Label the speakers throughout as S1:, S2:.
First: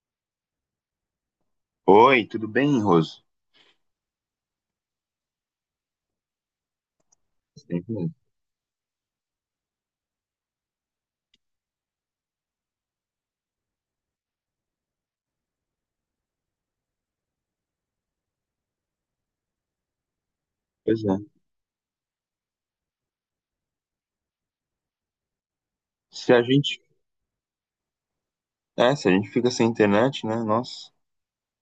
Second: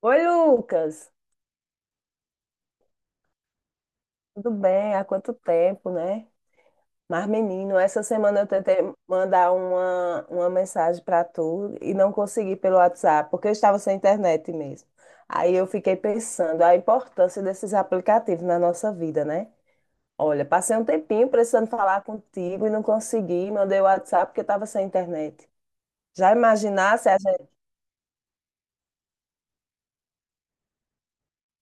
S1: Oi, Lucas.
S2: Oi, tudo bem, Roso?
S1: Tudo bem? Há quanto tempo, né? Mas, menino, essa
S2: Sim.
S1: semana eu tentei mandar uma mensagem para tu e não consegui pelo WhatsApp, porque eu estava sem internet mesmo. Aí eu fiquei pensando a importância desses aplicativos na nossa vida, né? Olha, passei um
S2: Pois é.
S1: tempinho precisando falar contigo e não consegui, mandei o WhatsApp porque eu estava sem internet.
S2: Se
S1: Já
S2: a gente,
S1: imaginasse a gente.
S2: se a gente fica sem internet, né? Nossa,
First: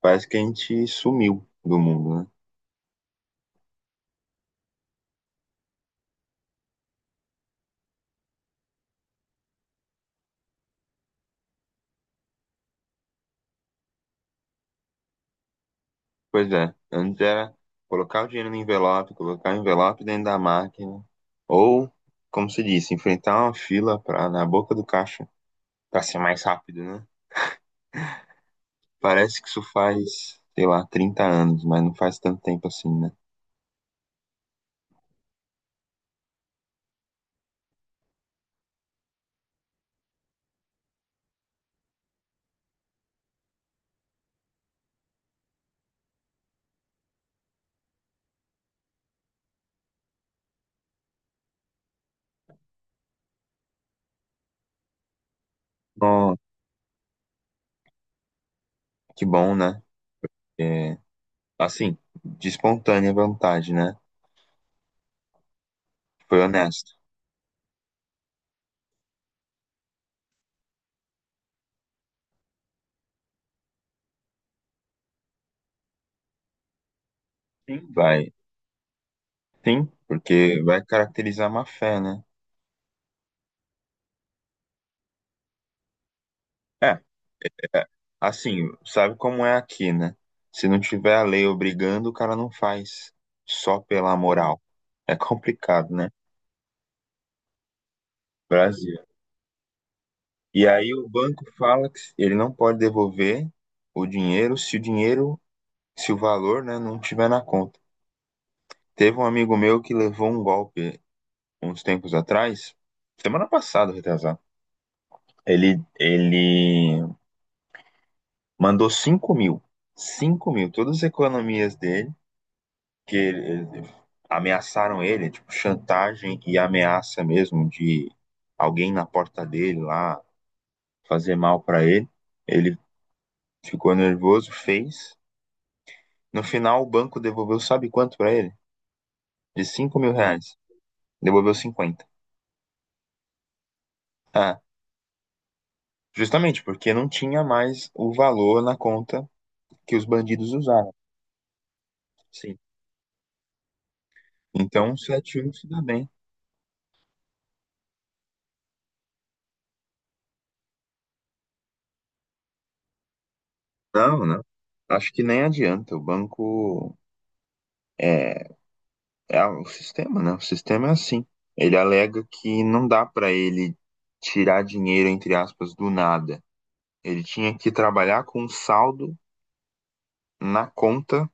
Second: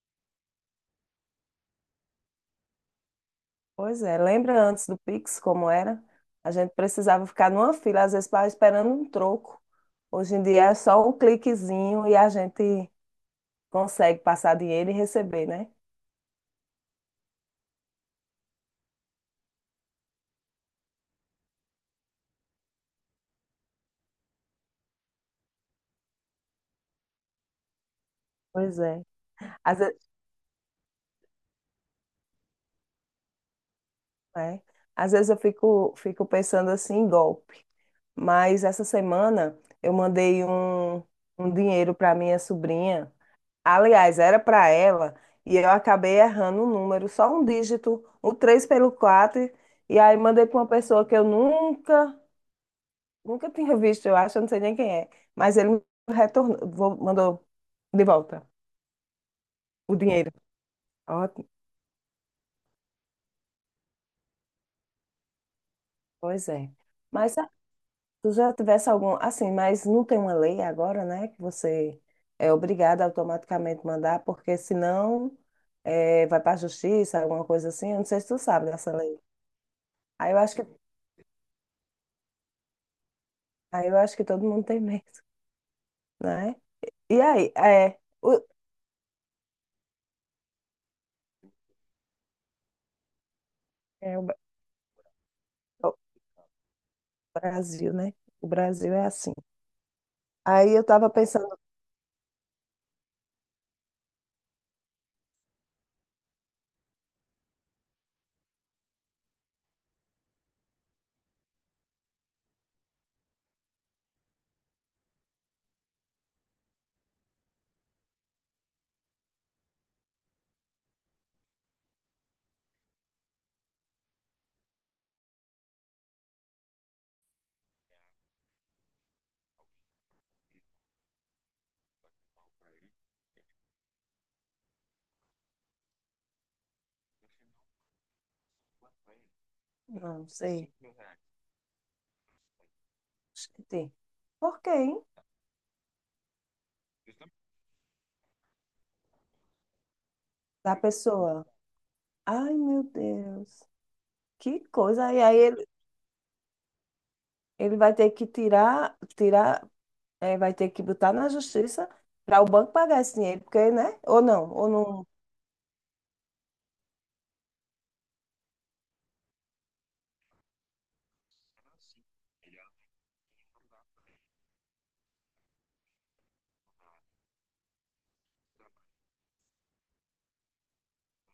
S2: parece que a gente sumiu do mundo, né?
S1: Pois é, lembra antes do Pix como era? A gente precisava ficar numa fila, às vezes para esperando um troco. Hoje em dia é só um cliquezinho e a gente consegue passar dinheiro e receber, né?
S2: Pois é. Antes era colocar o dinheiro no envelope, colocar o envelope dentro da máquina, ou, como se disse, enfrentar uma fila pra, na boca do caixa para ser mais rápido, né?
S1: Pois é.
S2: Parece que isso
S1: Às vezes,
S2: faz, sei lá, 30 anos, mas não faz tanto tempo assim, né?
S1: é. Às vezes eu fico pensando assim em golpe. Mas essa semana eu mandei um, um dinheiro para minha sobrinha. Aliás, era para ela, e eu acabei errando o número, só um dígito, o 3 pelo quatro. E aí mandei para uma pessoa que eu nunca tinha visto, eu acho, eu não sei nem quem é. Mas ele me
S2: Ó,
S1: retornou, mandou de volta
S2: que bom, né?
S1: o dinheiro.
S2: É,
S1: Ótimo,
S2: assim, de espontânea vontade, né? Foi
S1: pois é.
S2: honesto.
S1: Mas se tu já tivesse algum, assim, mas não tem uma lei agora, né, que você é obrigado a automaticamente mandar, porque senão vai para a justiça, alguma coisa
S2: Sim,
S1: assim. Eu não sei se
S2: vai.
S1: tu sabe dessa lei.
S2: Sim,
S1: Aí eu acho
S2: porque
S1: que
S2: vai caracterizar má fé, né?
S1: Aí eu acho que todo mundo tem medo, né?
S2: É,
S1: E aí,
S2: é,
S1: é, o,
S2: assim, sabe como é aqui, né? Se não tiver a lei obrigando, o cara não faz só pela
S1: é o,
S2: moral. É complicado,
S1: o
S2: né?
S1: Brasil, né? O Brasil
S2: Brasil.
S1: é assim.
S2: E
S1: Aí eu
S2: aí o
S1: tava
S2: banco
S1: pensando,
S2: fala que ele não pode devolver o dinheiro se o valor, né, não tiver na conta. Teve um amigo meu que levou um golpe uns tempos atrás, semana passada, retrasado. Ele mandou 5 mil. 5 mil. Todas as economias dele, que ele- ele- ameaçaram ele, tipo, chantagem e ameaça mesmo de alguém na porta dele lá fazer mal pra ele. Ele ficou nervoso, fez. No final, o banco devolveu, sabe quanto pra ele? De 5 mil
S1: não, não
S2: reais.
S1: sei,
S2: Devolveu 50.
S1: acho que tem.
S2: Ah,
S1: Por quê, hein?
S2: justamente porque não tinha mais o valor na conta que os bandidos
S1: Da
S2: usaram.
S1: pessoa. Ai,
S2: Sim.
S1: meu Deus, que
S2: Então, o
S1: coisa. E aí
S2: 7-1
S1: ele,
S2: se dá bem.
S1: ele vai ter que tirar, é, vai ter que botar na justiça para o banco pagar esse dinheiro, porque, né? Ou
S2: Não, não.
S1: não, ou não,
S2: Acho que nem adianta. O banco é, é o sistema, né? O sistema é assim. Ele alega que não dá para ele tirar dinheiro, entre aspas, do nada. Ele tinha que trabalhar com um saldo na conta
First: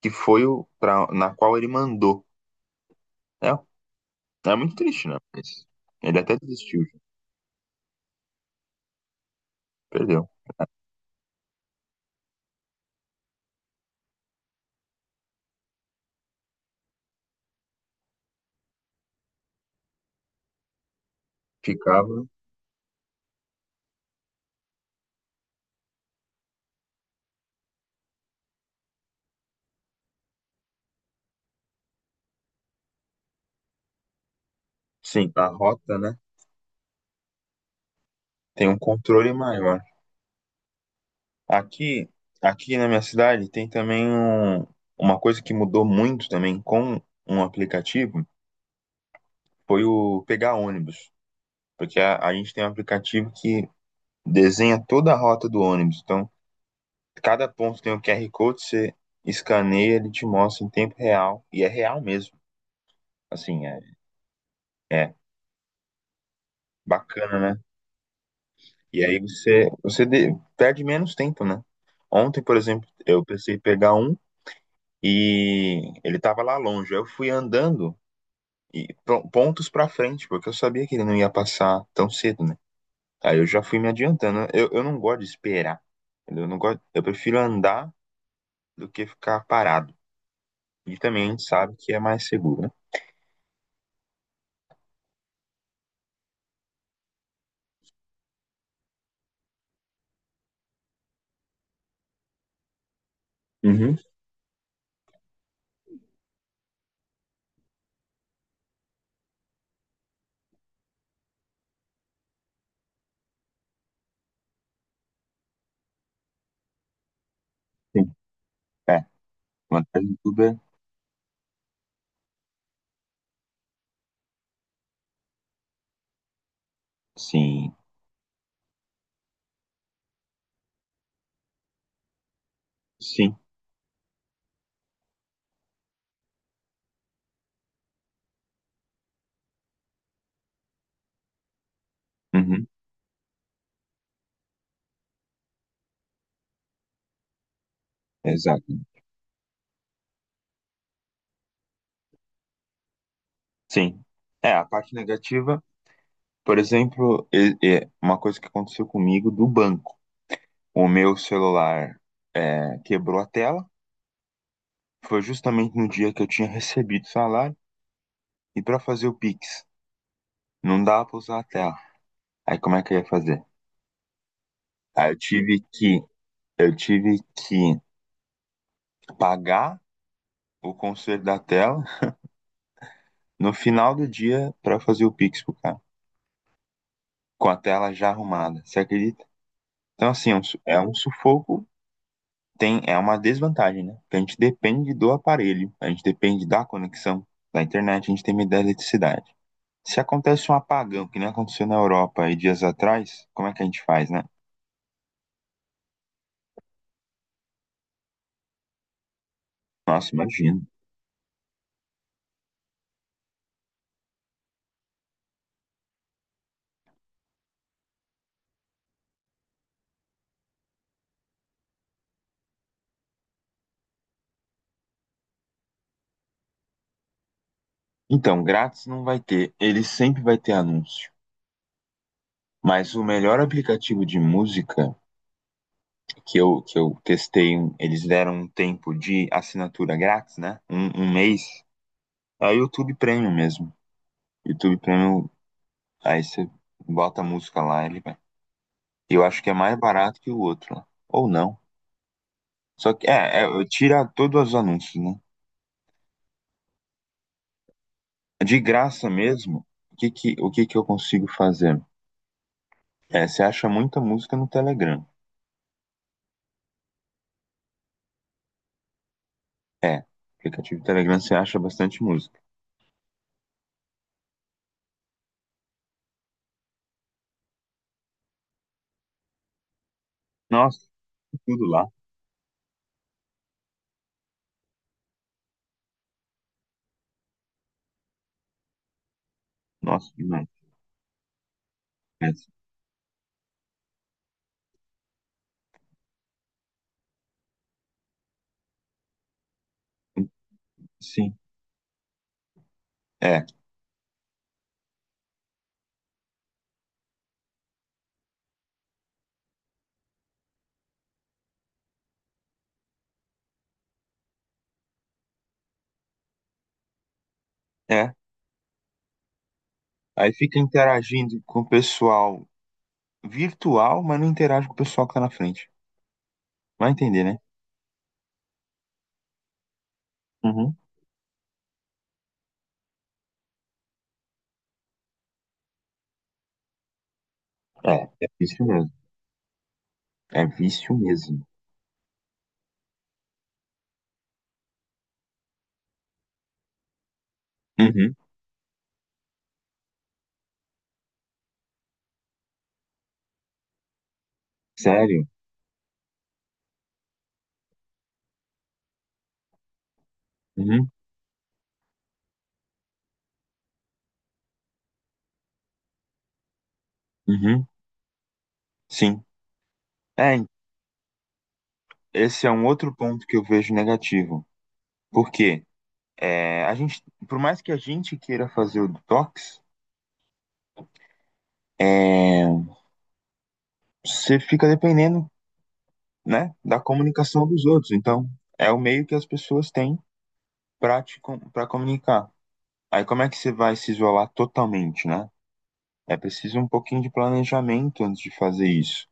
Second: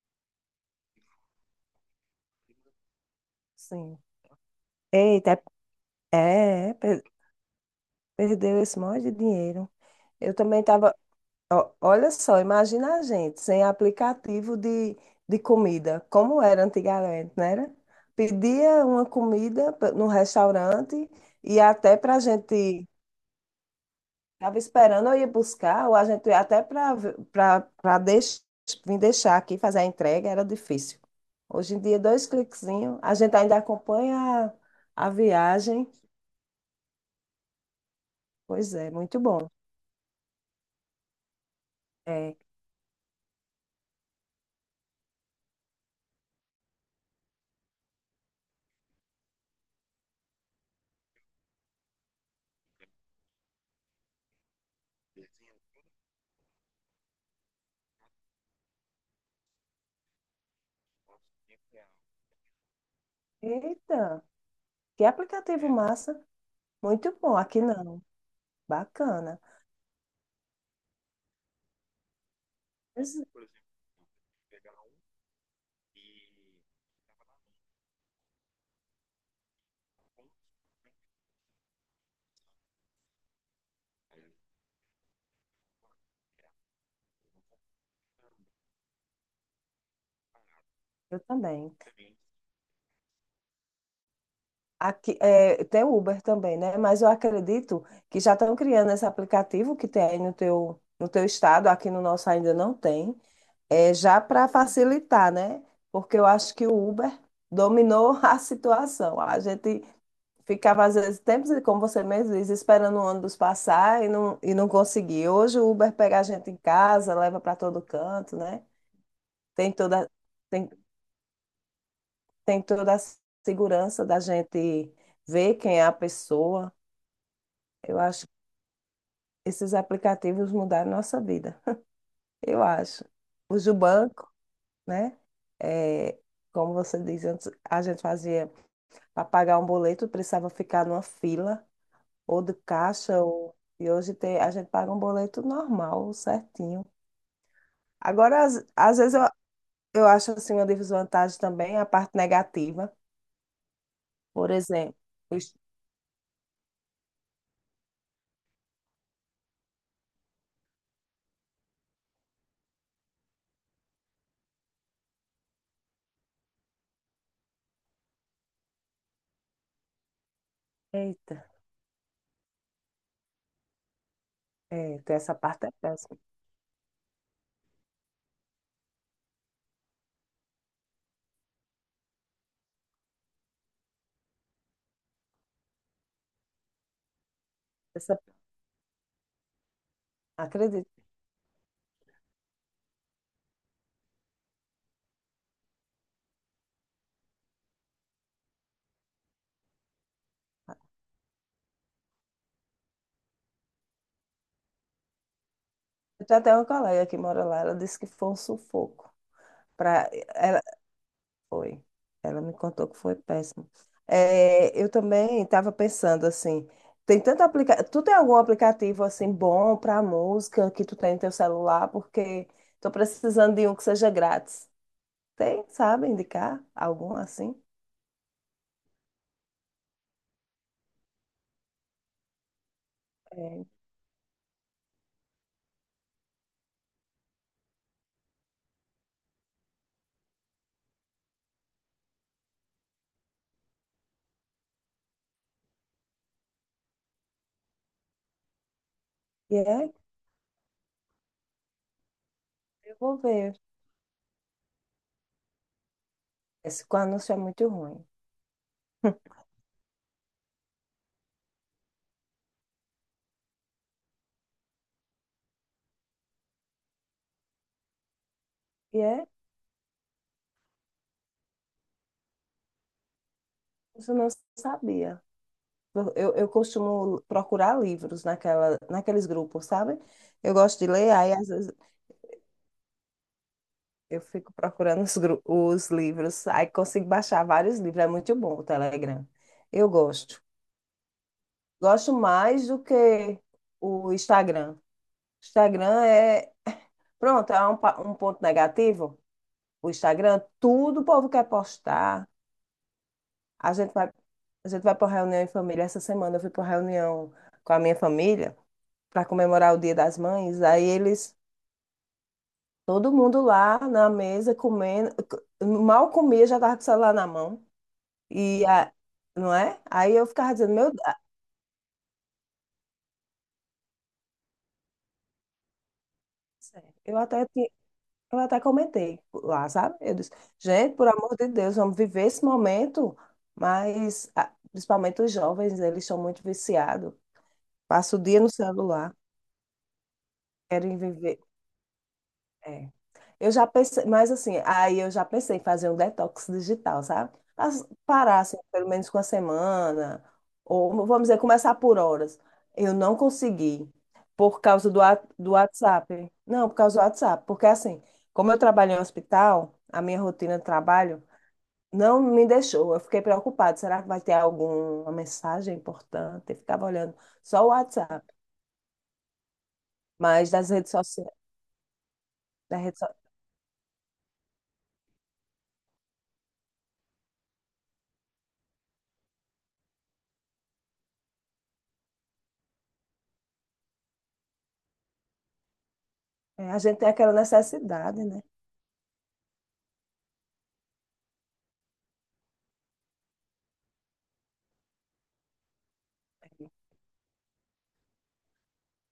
S2: que foi o pra, na qual ele mandou. É,
S1: sim.
S2: é muito triste, né?
S1: Eita,
S2: Mas ele até
S1: é, é,
S2: desistiu,
S1: perdeu esse monte de dinheiro.
S2: perdeu.
S1: Eu também estava. Ó, olha só, imagina a gente sem aplicativo de comida, como era antigamente, não era? Pedia uma comida no restaurante e até para a
S2: Ficava,
S1: gente, estava esperando eu ir buscar, ou a gente ia até para para vir deixar aqui, fazer a entrega, era difícil. Hoje em dia, dois cliquezinhos, a gente ainda acompanha a
S2: sim, a
S1: viagem.
S2: rota, né? Tem
S1: Pois
S2: um
S1: é, muito
S2: controle
S1: bom.
S2: maior. Aqui,
S1: É.
S2: aqui na minha cidade tem também uma coisa que mudou muito também com um aplicativo, foi o pegar ônibus, porque a gente tem um aplicativo que desenha toda a rota do ônibus. Então, cada ponto tem um QR Code, você escaneia, ele te mostra em tempo real, e é real mesmo. Assim,
S1: Eita, que
S2: é
S1: aplicativo massa! Muito bom,
S2: bacana, né?
S1: aqui não.
S2: E aí
S1: Bacana.
S2: você perde menos tempo, né? Ontem, por exemplo,
S1: Pois
S2: eu
S1: é,
S2: pensei em pegar um e ele tava lá longe. Aí eu fui andando e pontos pra frente, porque eu sabia que ele não ia passar tão cedo, né? Aí eu já fui me adiantando, né? Eu não gosto de esperar, entendeu? Eu não gosto, eu prefiro andar do que ficar parado. E
S1: eu
S2: também a gente
S1: também.
S2: sabe que é mais seguro, né?
S1: Aqui, é, tem o Uber também, né? Mas eu acredito que já estão criando esse aplicativo que tem aí no teu, no teu estado, aqui no nosso ainda não tem, é,
S2: Uhum,
S1: já para facilitar, né? Porque eu acho que o Uber dominou a situação. A gente ficava, às vezes, tempos, como você mesmo diz, esperando o ônibus passar e não conseguia. Hoje o Uber pega a gente em casa, leva para todo
S2: sim.
S1: canto, né?
S2: É,
S1: Tem toda,
S2: vantagem de tudo é
S1: tem tem toda a segurança da gente ver quem é a pessoa.
S2: sim,
S1: Eu acho que esses aplicativos mudaram nossa vida. Eu acho.
S2: sim,
S1: Usa o banco, né? É, como você diz, antes a gente fazia para pagar um boleto, precisava ficar numa fila, ou de
S2: uhum,
S1: caixa, ou... e hoje tem, a gente paga um boleto normal, certinho. Agora, às,
S2: exato.
S1: às vezes, eu acho assim uma desvantagem também a parte negativa.
S2: Sim.
S1: Por
S2: É, a parte
S1: exemplo, os-
S2: negativa, por exemplo, é uma coisa que aconteceu comigo do banco. O meu celular quebrou a tela. Foi justamente no dia que eu tinha recebido o salário. E para fazer o Pix, não dá para
S1: eita,
S2: usar a tela. Aí como é que eu ia fazer?
S1: é,
S2: Aí
S1: tem essa parte é péssima.
S2: eu tive que pagar o conserto da tela no final do dia para fazer o Pix pro cara, com a tela já
S1: Essa,
S2: arrumada. Você acredita? Então assim, é
S1: acredito.
S2: um sufoco, tem, é uma desvantagem, né? Porque a gente depende do aparelho, a gente depende da conexão da internet, a gente tem medo da eletricidade. Se acontece um apagão, que nem aconteceu na Europa aí dias atrás, como é que a gente faz, né?
S1: Eu já tenho até uma colega que mora lá, ela disse que foi um sufoco. Pra,
S2: Nossa, imagina.
S1: ela, foi. Ela me contou que foi péssimo. É, eu também estava pensando assim, tem tanto aplicativo. Tu tem algum aplicativo assim bom para música que tu tem no teu celular? Porque estou precisando de um que seja grátis. Tem, sabe, indicar algum assim?
S2: Então, grátis não vai ter, ele sempre vai ter anúncio. Mas o melhor
S1: É.
S2: aplicativo de música que eu testei, eles deram um tempo de assinatura grátis, né? Um mês. É o YouTube Premium mesmo. YouTube Premium, aí você bota a música lá, ele vai. Eu acho que é
S1: E
S2: mais
S1: é,
S2: barato que o outro, né? Ou não. Só
S1: eu
S2: que,
S1: vou ver.
S2: tira todos os anúncios, né?
S1: Esse com anúncio é muito ruim.
S2: De graça mesmo, o que que eu consigo fazer? É, você acha muita música no Telegram.
S1: E é,
S2: É, no aplicativo do Telegram você acha bastante música.
S1: isso eu não sabia. Eu costumo procurar livros naquela, naqueles grupos, sabe? Eu gosto de
S2: Nossa,
S1: ler, aí às
S2: tudo
S1: vezes
S2: lá.
S1: eu fico procurando os, os livros, aí consigo baixar vários livros, é muito bom o Telegram. Eu
S2: Nossa,
S1: gosto.
S2: demais.
S1: Gosto
S2: É,
S1: mais do que o Instagram. Instagram é, pronto, é um, um ponto negativo. O Instagram, tudo o povo
S2: sim,
S1: quer postar.
S2: é,
S1: A gente vai, a gente vai para uma reunião em família. Essa semana eu fui para uma reunião com a minha família para comemorar o Dia das Mães, aí eles. Todo mundo lá na mesa comendo, mal comia, já tava com o celular na mão.
S2: é.
S1: E não é? Aí eu
S2: Aí
S1: ficava
S2: fica
S1: dizendo, meu,
S2: interagindo com o pessoal virtual, mas não interage com o pessoal que tá na frente.
S1: Deus,
S2: Vai
S1: eu
S2: entender, né?
S1: até eu até comentei lá, sabe? Eu disse,
S2: Uhum.
S1: gente, por amor de Deus, vamos viver esse momento, mas ah, principalmente os jovens, eles são muito viciados.
S2: É,
S1: Passa o
S2: é
S1: dia no
S2: vício mesmo.
S1: celular,
S2: É vício
S1: querem viver.
S2: mesmo.
S1: É. Eu já pensei, mas assim, aí eu já pensei em fazer um detox digital, sabe?
S2: Uhum.
S1: Parar, assim, pelo menos com a semana, ou vamos dizer, começar por horas. Eu não consegui, por causa do,
S2: Sério?
S1: do WhatsApp. Não, por causa do WhatsApp, porque assim, como eu trabalho em hospital, a minha rotina de
S2: Uhum.
S1: trabalho não me deixou. Eu fiquei preocupada, será que vai ter alguma mensagem importante? Eu ficava olhando só
S2: Uhum.
S1: o WhatsApp,
S2: Sim. É,
S1: mas das redes sociais.
S2: esse é um outro ponto que eu vejo negativo. Por quê? É, a gente, por mais que a gente queira fazer o detox, é, você fica dependendo, né,
S1: É, a
S2: da
S1: gente tem aquela
S2: comunicação dos outros.
S1: necessidade,
S2: Então,
S1: né?
S2: é o meio que as pessoas têm para para comunicar. Aí, como é que você vai se isolar totalmente, né? É preciso um pouquinho de planejamento antes de fazer isso.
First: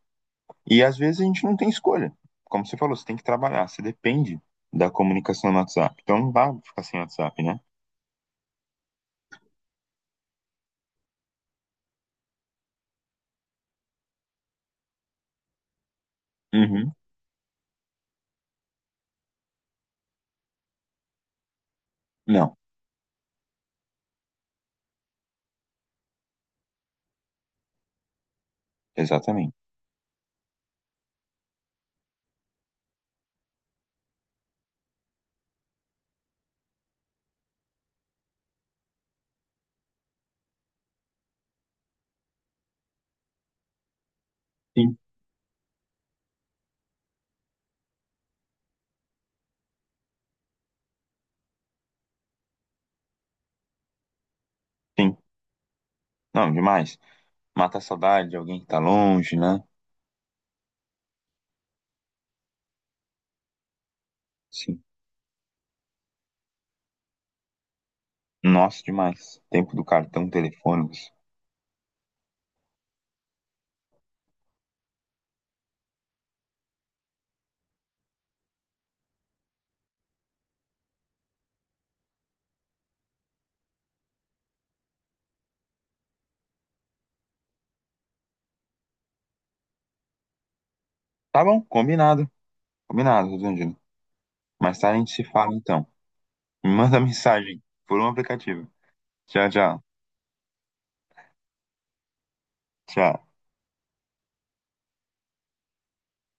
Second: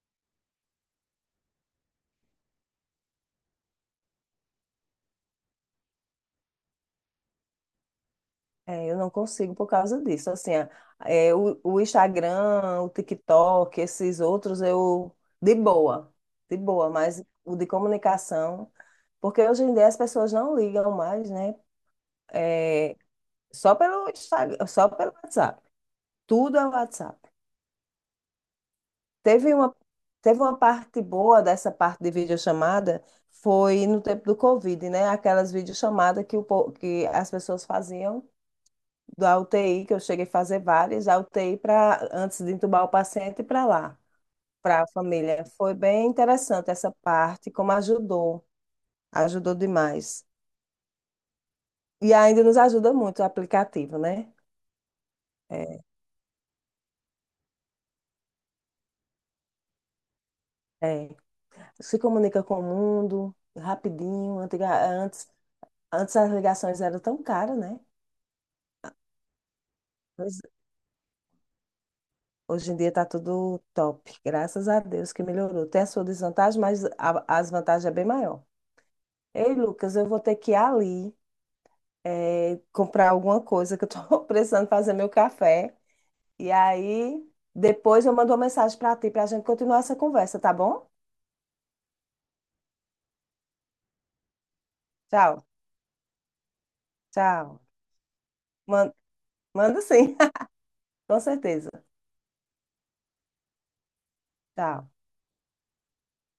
S2: E às vezes a gente não tem escolha. Como você falou, você tem que trabalhar, você depende da comunicação no WhatsApp. Então não dá pra ficar sem WhatsApp, né?
S1: É, eu não consigo por causa disso. Assim, é, o Instagram, o TikTok, esses outros, eu de boa, de boa,
S2: Uhum.
S1: mas o de comunicação, porque hoje em dia as pessoas não ligam mais, né?
S2: Não,
S1: É, só pelo Instagram, só pelo WhatsApp. Tudo é WhatsApp.
S2: exatamente.
S1: Teve uma, teve uma parte boa dessa parte de videochamada, foi no tempo do Covid, né? Aquelas videochamadas que, o, que as pessoas faziam da UTI, que eu cheguei a fazer várias, a UTI para antes de entubar o paciente para lá, para a
S2: Sim,
S1: família. Foi bem interessante essa parte, como ajudou, ajudou demais. E ainda nos ajuda muito o aplicativo, né?
S2: sim.
S1: É,
S2: Não, demais. Mata a saudade de alguém que tá longe, né?
S1: é, se comunica com o mundo rapidinho.
S2: Sim.
S1: Antes, antes as ligações eram tão caras, né?
S2: Nossa, demais. Tempo do cartão
S1: Pois-
S2: telefônico.
S1: Hoje em dia está tudo top. Graças a Deus que melhorou. Tem a sua desvantagem, mas as vantagens é bem maior. Ei, Lucas, eu vou ter que ir ali. É, comprar alguma coisa que eu tô precisando fazer meu café. E aí, depois eu mando uma mensagem para ti para a gente continuar essa conversa, tá bom?
S2: Tá bom, combinado. Combinado, Rosandino. Mais tarde a gente se
S1: Tchau,
S2: fala então. Me manda
S1: tchau.
S2: mensagem por um aplicativo.
S1: Man-
S2: Tchau,
S1: Manda
S2: tchau.
S1: sim, com certeza.
S2: Tchau.
S1: Tchau.